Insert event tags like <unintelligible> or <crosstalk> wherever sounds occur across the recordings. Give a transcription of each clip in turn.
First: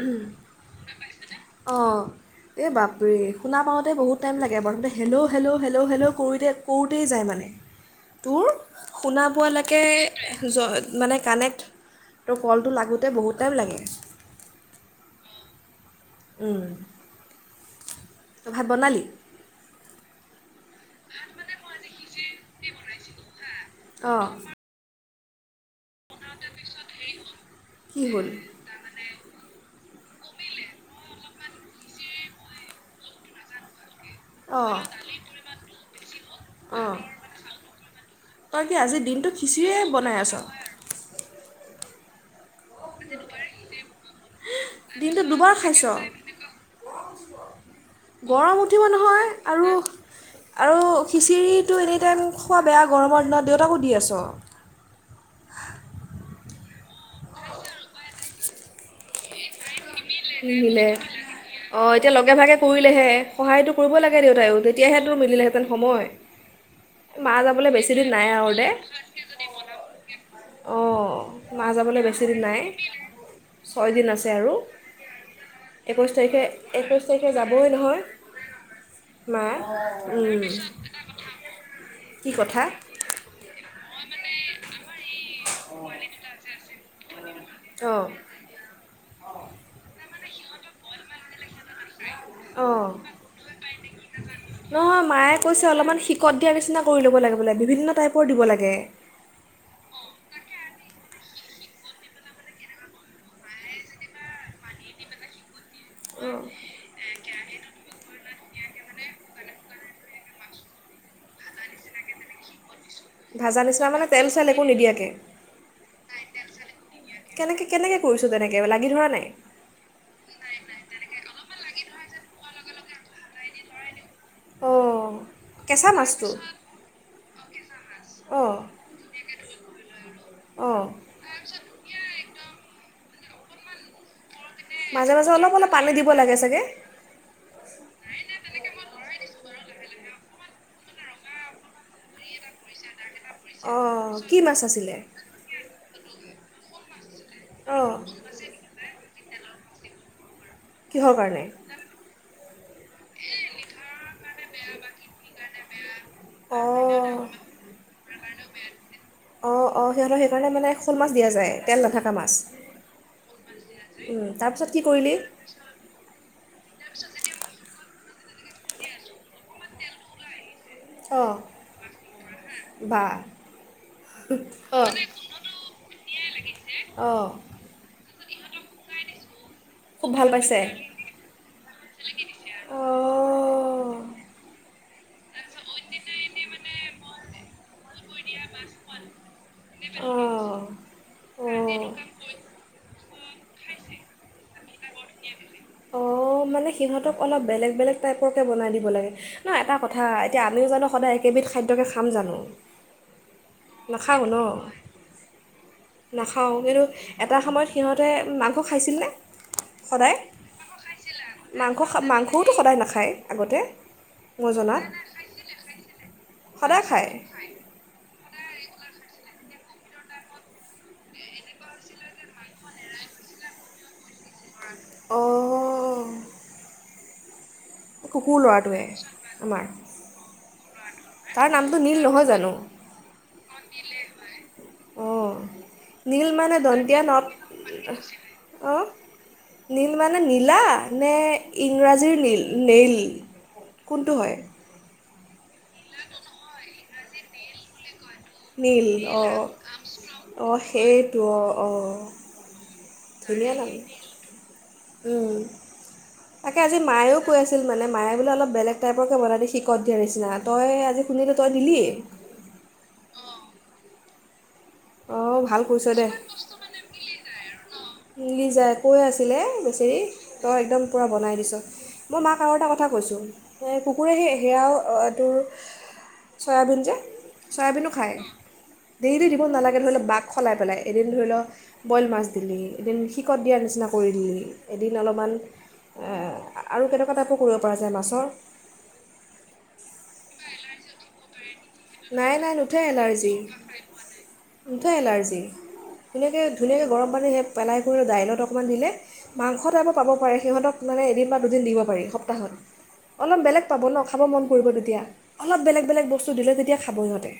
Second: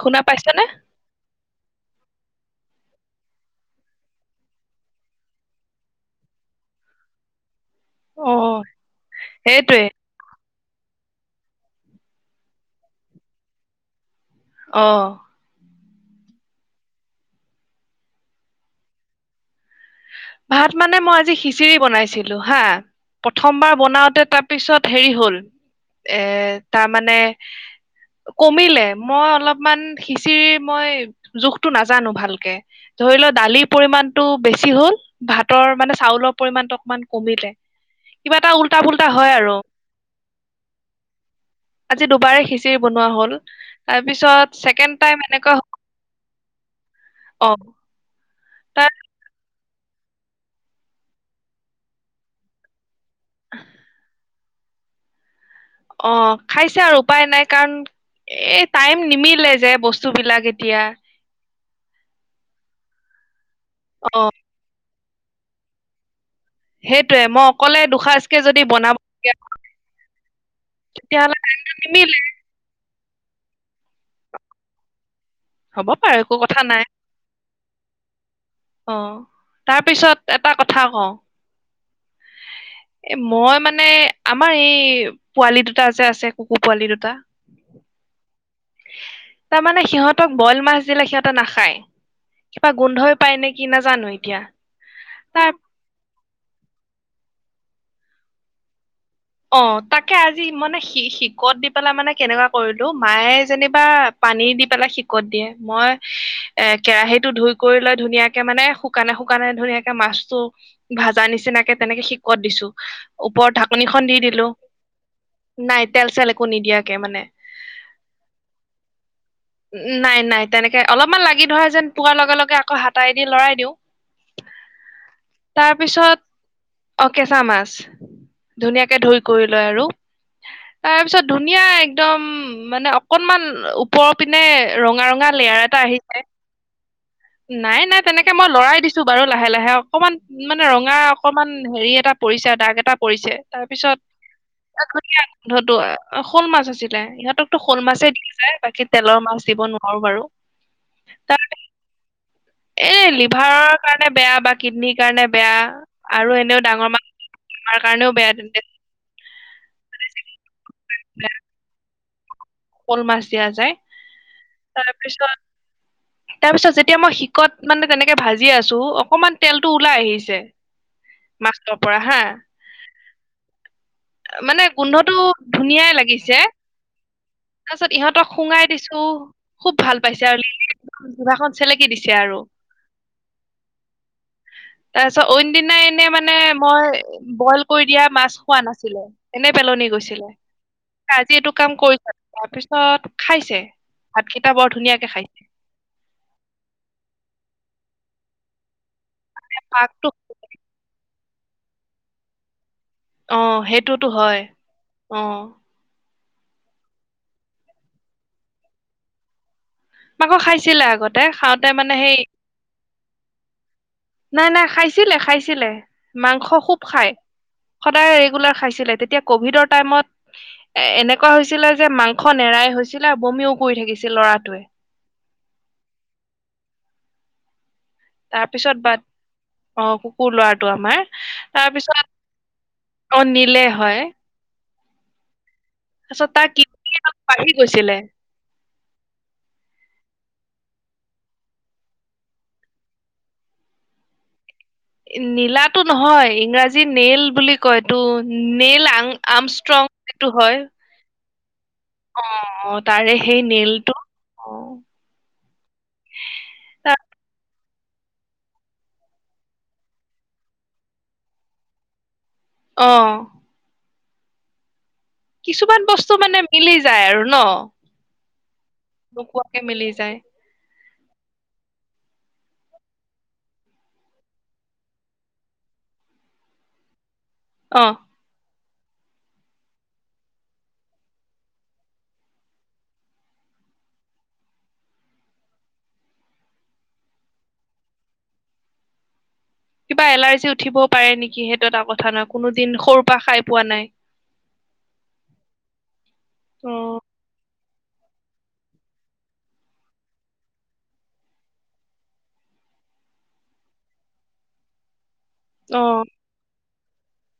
শুনা পাইছানে? আহঁ, এই বাপৰে শুনা পাওঁতে বহুত টাইম লাগে, প্ৰথমতে হেল্ল'-হেল্ল'- হেল্ল'-হেল্ল' কৰোঁতে কৰোঁতেই যায় মানে। তোৰ অ', শুনা পোৱালৈকে সেইটোৱে মানে কানেক্ট কলটো লাগোঁতে বহুত টাইম লাগে। আহ, উম, তই ভাত বনালি? ভাত মানে মই আজি শিচিৰি বনাইছিলো হা প্ৰথমবাৰ বনাওঁতে অঁ তাৰপিছত হেৰি হল এ তাৰ মানে কি হ'ল কমিলে মই অলপমান খিচিৰি মই জোখতটো নাজানো ভালকে ধৰি লও দালিৰ পৰিমানটো বেছি অঁ হ'ল ভাতৰ মানে চাউলৰ পৰিমানটো অঁ অকমান কমিলে কিবা এটা তই কি উল্টা আজি পুল্টা দিনটো হয় আৰু। খিচিৰিয়ে বনাই আছ আজি দুবাৰে খিচিৰি বনোৱা হ'ল তাৰপিছত ছেকেণ্ড দিনটো টাইম দুবাৰ এনেকুৱা খাইছ হ গৰম উঠিব তাৰ নহয় আৰু আৰু খিচিৰিটো এনি টাইম খোৱা বেয়া গৰমৰ দিনত দেউতাকো দি আছো অ খাইছে আৰু উপায় নাই কাৰণ এই টাইম নিমিলে যে বস্তু বস্তু বিলাক এতিয়া অ এতিয়া লগে ভাগে কৰিলেহে সহায়টো কৰিব অ লাগে দেউতায়ো তেতিয়াহে টো মিলেহেঁতেন সময় সেইটোয়ে মা মই যাবলৈ অকলে বেছিদিন নাই দুসাঁজকে আৰু যদি দে বনাব লগীয়া হয় অঁ তেতিয়াাহলে মা যাবলৈ নিমিলে বেছিদিন নাই ছয়দিন আছে আৰু হ'ব একৈশ পাৰে একো তাৰিখে, কথা নাই একৈশ তাৰিখে যাবই নহয়। অ মা, তাৰ পিছত উম এটা কথা কওঁ কি কথা? এ মই মানে, আমাৰ এই পোৱালি দুটা যে আছে, কুকুৰ পোৱালি দুটা। অঁ তাৰমানে সিহঁত সিহঁতক বইল মাছ দিলে, সিহঁতে নাখায়। কিবা অ', গোন্ধই পায় নে কি নাজানো এতিয়া নহয় মায়ে তাৰ কৈছে অলপমান সিকত দিয়া নিচিনা কৰি ল'ব লাগে বোলে, বিভিন্ন টাইপৰ দিব লাগে। অ', তাকে আজি মানে সি সিকত দি পেলাই মানে কেনেকুৱা কৰিলোঁ, মায়ে যেনিবা পানী দি পেলাই শিকত দিয়ে। মই অঁ এ, কেৰাহিত টো ধুই কৰি লৈ ধুনীয়াকে মানে শুকানে-শুকানে ধুনীয়াকে মাছটো ভাজা নিচিনাকে তেনেকে সিকত দিছোঁ। ওপৰত ভাজা নিচিনা মানে ঢাকনিখন দি তেল একো নিদিয়াকে তেল-চেল একো নিদিয়াকে। মানে কেনেকে? কেনেকে কৰিছ তেনেকে, লাগি ধৰা নাই? নাই নাই তেনেকে অলপমান লাগি ধৰা যেন পোৱাৰ লগে-লগে আকৌ হাতাই দি লৰাই দিওঁ। অঁ কেঁচা তাৰপিছত, মাছটো <unintelligible> কেঁচা মাছ অঁ ধুনীয়া কৰি লয় আৰু, অঁ তাৰপিছত ধুনীয়া একদম মানে অকণমান ওপৰত পিনে মাজে ৰঙা-ৰঙা মাজে অলপ লেয়াৰ অলপ এটা পানী দিব আহিছে। লাগে চাগে নাই নাই তেনেকে মই লৰাই দিছোঁ বাৰু লাহে লাহে অকমান মানে ৰঙা অকমান হেৰি এটা পৰিছে দাগ এটা পৰিছে, তাৰপিছত অঁ কি মাছ এ আছিলে ধুনিয়া গোন্ধটো। অ' শ'ল মাছ আছিলে। ইয়াত তোকতো শ'ল অঁ মাছেই দি যায় বাকী তেলৰ মাছ দিব নোৱাৰোঁ বাৰু কিহৰ কাৰণে? এ লিভাৰৰ কাৰণে বেয়া বা কিডনীৰ কাৰণে বেয়া। আৰু এনেও ডাঙৰ অঁ মানুহ, আমাৰ কাৰণেও বেয়া তেন্তে অ', অ', সিহঁতক সেইকাৰণে মানে শল মাছ দিয়া যায়, তেল নাথাকা মাছ? শ'ল মাছ দিয়া যায়। উম, কি কৰিলি তাৰপিছত তাৰপিছত যেতিয়া মই সিকত মানে তেনেকে ভাজি আছোঁ, অকমান তেলটো ওলাই আহিছে। অঁ মাছটোৰ পৰা হাঁ, বা মানে অঁ গোন্ধটো ধুনীয়াই লাগিছে। <unintelligible> অ' তাৰপিছত ইহঁতক শুঙাই দিছোঁ খুব ভাল পাইছে আৰু, লিলি একদম জিভাখন চেলেকি দিছে আৰু। অঁ তাৰপিছত অইন দিনা এনে মানে, মই বইল কৰি দিয়া মাছ খোৱা নাছিলে। এনে পেলনি গৈছিলে। অঁ তই আজি এইটো কাম কৰিছ অঁ তাৰপিছত খাইছে, ভাতকেইটা বৰ ধুনীয়াকে খাইছে। অ', মানে সিহঁতক অলপ বেলেগ বেলেগ টাইপৰকে বনাই দিব লাগে। ন এটা কথা, পাকটো এতিয়া আমিও জানো সদায় একেবিধ খাদ্যকে খাম জানো? অ', সেইটোতো নাখাওঁ ন হয়। অ' নাখাওঁ কিন্তু এটা সময়ত সিহঁতে মাংস খাইছিলনে? সদায় মাকৌ খাইছিলে আগতে, খাওঁতে মাংস মানে খা- সেই মাংসওতো সদায় নাখায় আগতে নাই মই নাই জনাত খাইছিলে, খাইছিলে। মাংস খুব সদায় খায় খাই, সদায় ৰেগুলাৰ খাইছিল। তেতিয়া কভিডৰ টাইমত এনেকুৱা হৈছিলে যে, মাংস নেৰাই হৈছিলে আৰু বমিও কৰি থাকছিল <unintelligible> অ' তাৰপিছত বাট, আমাৰ অ', কুকুৰ লৰাটো আমাৰ। তাৰ নামটো নীল তাৰপিছত নহয় জানো অ', নিলে হয়। অ' নীল তাৰপিছত তাৰ মানে, কিডনী দন্ত্য অলপ নত বাঢ়ি গৈছিলে অ', নীল মানে নীলা নে ইংৰাজীৰ নীল, নেইল কোনটো হয়? নীলাটো নহয় ইংৰাজী নেইল বুলি কয়। টো নীল নেইল আঙ আমষ্ট্ৰং সেইটো হয়। টো অ' অ', অ তাৰে সেই ধুনীয়া নাম। নেইলটো অ উম, তাকে আজি তাৰ মায়ো কৈ আছিল মানে মায়ে বোলে অলপ বেলেগ টাইপৰকে বনাই দিয়ে সিকত দিয়াৰ নিচিনা। তই আজি শুনিলোঁ, তই দিলিয়েই। অ' অঁ ভাল কিছুমান কৰিছ দে বস্তু মানে মিলি যায় আৰু ন? মিলি যায়। কৈ আছিলে, নোকোৱাকে মিলি বেচেৰি যায় তই একদম পূৰা বনাই দিছ। মই মাক আৰু এটা কথা কৈছোঁ, এই কুকুৰে সেই সেয়াও তোৰ চয়াবিন যে অ চয়াবিনো খায়। দেইলি দিব নালা ধৰি ল বাক সলাই পেলাই, এদিন ধৰি ল বইল মাছ দিলি, এদিন শিকত দিয়াৰ নিচিনা কৰি দিলি, এদিন অলপমান, আৰু কেনেকুৱা টাইপো কৰিব পৰা যায় মাছৰ? কিবা এলাৰ্জি উঠিব পাৰে নেকি সে নাই নাই, নুঠে এলাৰ্জি। নাই নুঠে এলাৰ্জি। অ ধুনীযা়কৈ-ধুনীয়াকৈ গৰম পানী সেপ পেলাই কৰি দাইলত অকণমান দিলে, মাংস টাইপৰ পাব পাৰে সিহঁতক মানে এদিন বা দুদিন দিব পাৰি, সপ্তাহত। অলপ বেলেগ পাব ন খাব মন কৰিব তেতিয়া। অলপ অ বেলেগ-বেলেগ বস্তু দিলে তেতিয়া খাবই সিহঁতে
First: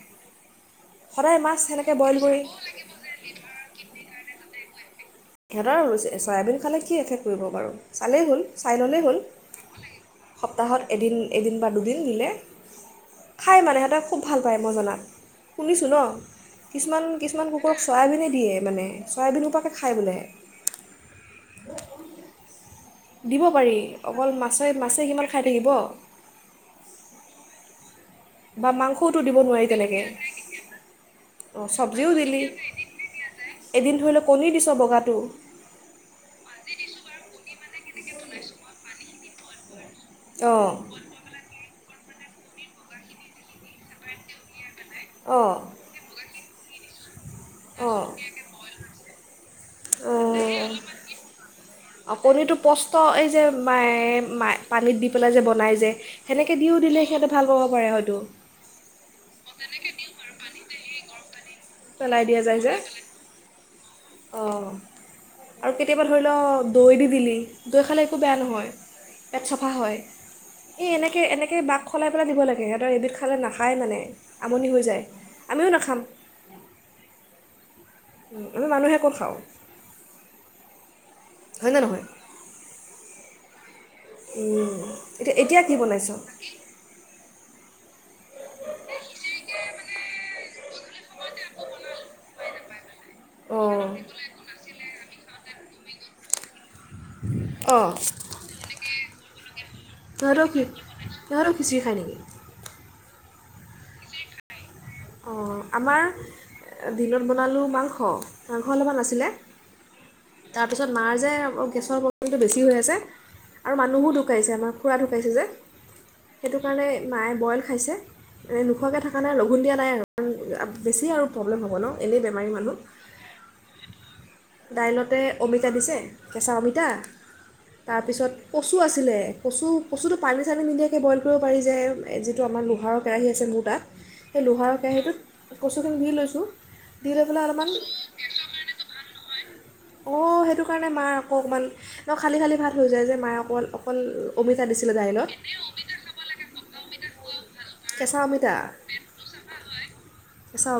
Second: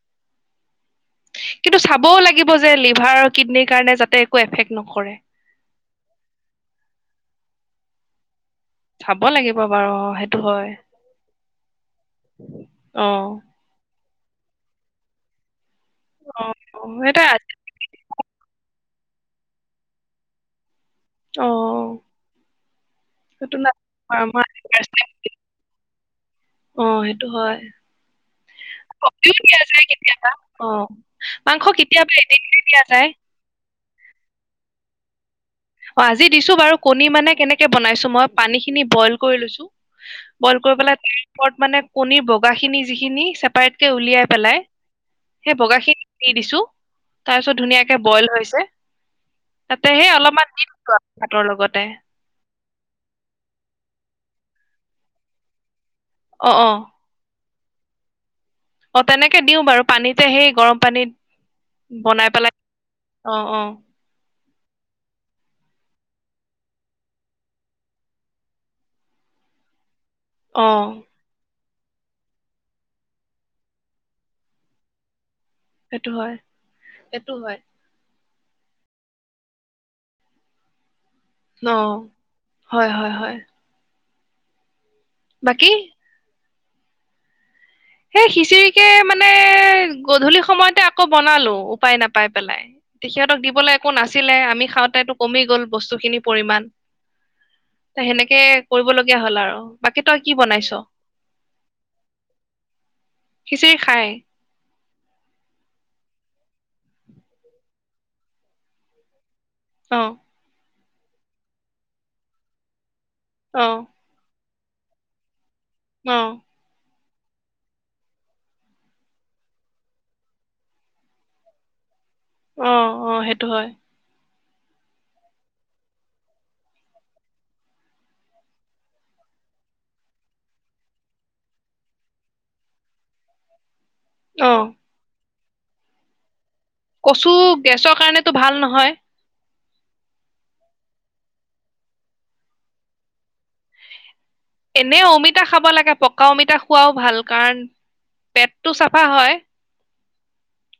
সদায় মাছ কিন্তু সেনেকে বইল চাবও কৰি, লাগিব যে লিভাৰ কিডনীৰ কাৰণে যাতে একো এফেক্ট নকৰে সিহঁতৰ চয়াবিন খালে কি এফেক্ট কৰিব বাৰু? চালেই হ'ল। চাই ল'লেই হ'ল। চাব লাগিব বাৰু অ সেইটো হয় সপ্তাহত এদিন-এদিন বা দুদিন নিলে, অ খাই মানে সিহঁতে খুব ভাল পায় মই জনাত। শুনিছোঁ ন! অ অ সেইটো কিছুমান-কিছুমান কুকুৰক চয়াবিনে দিয়ে মানে। চয়াবিন সোপাকে খায় বোলে! অ'। দিব সেইটো পাৰি নাইকৰা, অকল মই মাছে আজি ফাৰ্ষ্ট মাছে টাইম কিমান খাই থাকিব শুনিলোঁ। অ' সেইটো হয়। বা মাংসওতো কবিও দিব দিয়া নোৱাৰি যায় কেতিয়াবা অ তেনেক। মাংস অ' চব্জিও কেতিয়াবা এদিন দিলি, এৰি দিয়া যায় এদিন ধৰি ল কণী দিছ বগাত টো অ' আজি দিছো বাৰু, কণী মানে কেনেকে বনাইছো, মই পানীখিনি বইল কৰি লৈছো। বইল অঁ কৰি পেলাই তাৰ ওপৰত মানে কণীৰ বগাখিনি যিখিনি, ছেপাৰেটকে উলিয়াই পেলাই অঁ সেই বগাখিনি দি দিছো। তাৰপিছত ধুনীয়াকে অঁ বইল হৈছে। তাতে সেই অলপমান দি দিছো আৰু ভাতৰ লগতে অ' কণীটো পষ্ট এই যে, মাই- মাই পানীত দি পেলাই যে বনাই যে। সেনেকে অ অ দিও দিলে সিহঁতে ভাল পাব। কৰে হয়তো! অ' তেনেকে দিও বাৰু পানীতে সেই গৰম পানীত বনাই পেলাই, অ' অ' অ'। আৰু কেতিয়াবা ধৰি ল দৈ দি দিলি, দৈ খালে একো বেয়া নহয়, পেট চাফা হয়। অ এ এনেকে-এনেকে বাক খলাই পেলাই দিব লাগে, সিহঁতৰ এবিধ খালে নাখায় মানে, আমনি হৈ যায়। আমিও নাখাম। সটো হয়। ওম এ মানুহে কত খাওঁ। অ হয়নে নহয় হয় হয় হয়। উম। এতিয়া এতিয়া বাকী কি বনাইছে। সেই খিচিৰিকে মানে গধূলি সময়তে আকৌ বনালো উপায় নাপাই পেলাই। তেখিহঁতক দিবলৈ অঁ একো নাছিলে আমি খাওঁতে তোক। কমি গ'ল বস্তুখিনি পৰিমাণ। ত সেনেকে কৰিব লগে। এ হ'ল আৰু। বাকী তই কি নহ ৰখি বনাইছ নহ ৰ খিছি খায় নেকি। খিচিৰি খায়। অঁ আমাৰ দিনত বনালোঁ মাংস মাংস অলপমান আছিলে। অ। তাৰপিছত মাৰ যে গেছৰ প্ৰব্লেমটো বেছি হৈ আছে। অ আৰু মানুহো ঢুকাইছে আমা। খুৰা ঢকাইছে যে। অ সেইটো কাৰণে। মায়ে বইল খাইছে নোখোৱাকৈ থকা নাই লঘোণ দিয়া। নাই ওম বেছি আৰু প্ৰব্লেম হ'ব ন। এনেই বেমাৰী অ মানুহ অ সেইটো হয়। দাইলতে অমিতা দিছে কেঁচা অমিতা তাৰপিছত কচু আছিলে কচু কচুটো পানী চানী নিদিয়াকৈ বইল কৰিব পাৰি যে যিটো আমাৰ লোহাৰৰ কেৰাহী আছে মোৰ তাত। সেই অ লোহাৰ কেৰাহীটোত। কচুখিনি ধুই লৈছো। কচু গেছৰ কাৰণেতো ভাল নহয় অঁ সেইটো কাৰণে মা আকৌ অকণমান ন খালী খালী ভাত হৈ যায় যে মায় অকল অকল। অমিতা দিছিলে এনে দাইলত অমিতা খাব লাগে পকা অমিতা খোৱাও ভাল কাৰণ কেঁচা অমিতা পেটটো চাফা হয়।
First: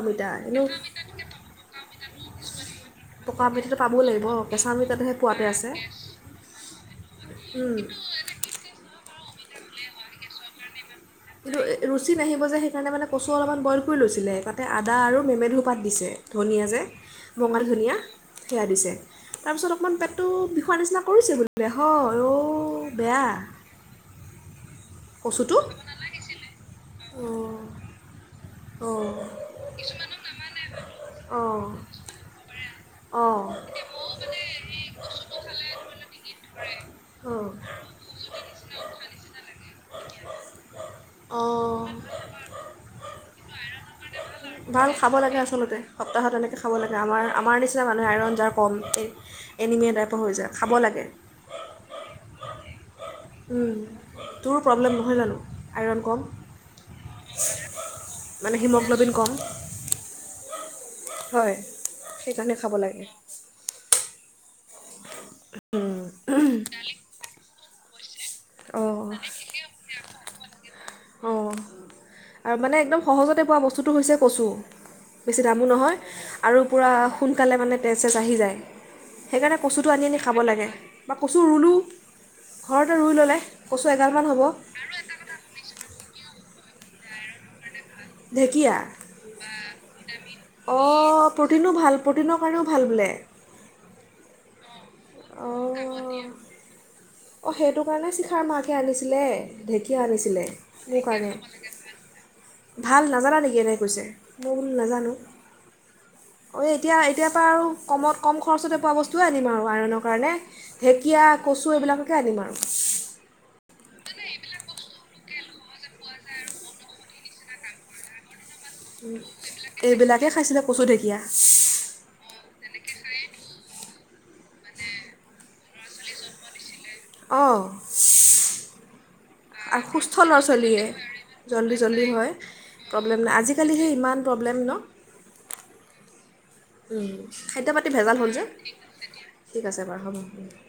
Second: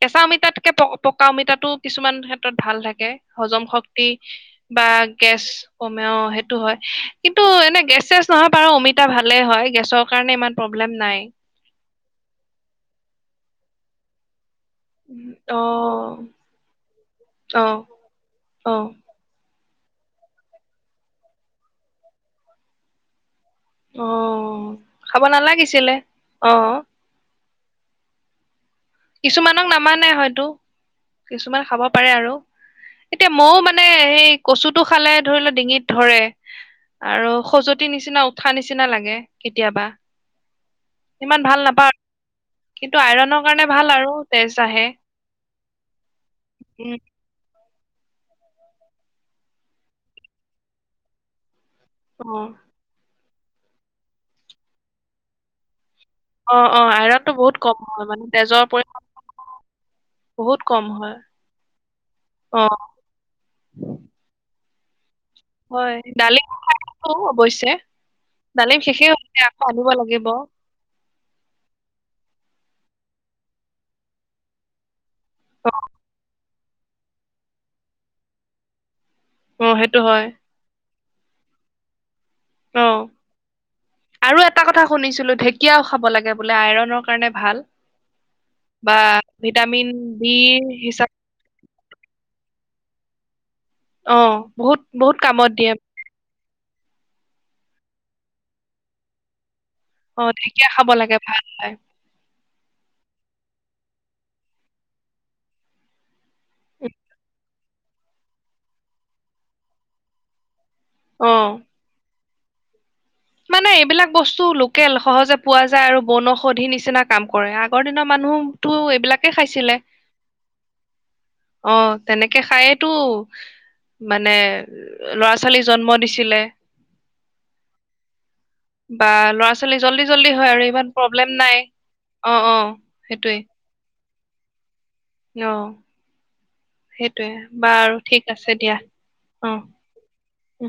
কেঁচা এনেও অমিতাতকে পকা অমিতাতো। কিছুমান ক্ষেত্ৰত ভাল থাকে। পকা হজম অমিতাটো পাবও শক্তি লাগিব কেঁচা বা অমিতাটোহে গেছ পোৱাতে আছে কমেও সেইটো হয় কিন্তু উম, এনে গেছ চেছ নহয় বাৰু অমিতা। টা ভালে হয় গেছৰ কাৰণে ইমান প্ৰব্লেম। কিন্তু <unintelligible> ৰুচি নাহিব যে সেইকাৰণে মানে কচু অলপমান বইল কৰি লৈছিলে এপা। তা আদা আৰু অ মেমেধু পাত দিছে ধনিয়া যে বঙাল অ ধনিয়া সেয়া অ দিছে। তাৰ পিছত। অকণমান পেটটো বিষোৱা নিচিনা কৰিছে অঔ বেয়া। অ। খাব কচুটো নালাগিছিলে অ। অঁ অঁ কিছুমানক নামানে হয়তো কিছুমান অঁ খাব পাৰে আৰু। এতিয়া অঁ ময়ও মানে সেই কচুটো খালে ধৰি লও ডিঙিত ধৰে আৰু অঁ খজুৱতি নিচিনা উঠা নিচিনা লাগে কেতিয়াবা ইমান ভাল অঁ নাপাওঁ কিন্তু আইৰনৰ কাৰণে। ভাল আৰু। তেজ আহে ভাল খাব লাগে আচলতে সপ্তাহত এনেকৈ খাব উম, লাগে আমাৰ আমাৰ নিচিনা। মানুহে আইৰণ যাৰ কম এনিমিয় টাইপৰ হৈ যায় খাব লাগে। উম। তোৰো প্ৰব্লেম নহয় জানো আইৰণ। কম অ অ আইৰণটো বহুত কম হয় মানে তেজৰ হিমগ্ল'বিন কম পৰিণ। বহুত। হয় সেইকাৰণে খাব অ', লাগে। উম, হয় ডালিমাইো অৱশ্যে ডালিম অঁ শেষেই হল আকৌ আনিব লাগিব। অঁ আৰু মানে একদম সহজতে পোৱা বস্তুটো হৈছে কচু। বেছি দামো অ', নহয়। আৰু পূৰা সোনকালে মানে তেজ চেজ আহি যায়। সেইকাৰণে অ', কচুটো সেইটো আনি আনি হয় খাব লাগে। বা কচু ৰুলোঁ। ঘৰতে অ', ৰুই ল'লে কচু এগালমান হ'ব আৰু এটা কথা। ঢেঁকীয়া খাব লাগে। লাগে বোলে আইৰন কাৰণে ভাল। ঢেকীয়া বা অ ভিটামিন বি ভিটামিন অ হিচাপ প্ৰটিনো ভাল প্ৰটিনৰ। ভাল বোলে। অ বহুত। বহুত কামত দিয়ে। অ সেইটো কাৰণে শিখাৰ মাকে আনিছিলে। ঢেঁকীয়া অ আনিছিলে ঢেকীয়া খাব সেই লাগে কাৰণে। ভাল হয় ভাল নাজানা নেকি এনেকে কৈছে মইবোলো নাজানোঁ। অ এতিয়া এতিয়াৰ পৰা আৰু। কমত কম খৰচতে পোৱা বস্তুৱে আনিম আৰু আইৰণনৰ কাৰণে। ঢেঁকীয়া অ কচু এইবিলাক। এনেকে আনিলা। মানে এইবিলাক বস্তু লোকেল সহজে পোৱা যায় আৰু বন ঔষধি নিচিনা কাম কৰে আগৰ দিনৰ মানুহ। আগতটো এইবিলাকে খাইছিলে এইবিলাকে খাইছিলে কচু ঢেকীয়া অ তেনেকে খায়েই তো। মানে ল'ৰা ছোৱালী জন্ম দিছিলে। অ, বা ল'ৰা ছোৱালী জল্দি সুস্থ জল্দি ল'ৰা হয় আৰু ছোৱালীয়ে ইমান প্ৰব্লেম নাই জল্দি জল্দি হয় অ অ প্ৰব্লেম নাই সেইটোৱে। আজিকালি সেই ইমান প্ৰব্লেম ন। ন। খাদ্য পাতি ভেজাল হ'ল যে ঠিক আছে বাৰু হ'ব উ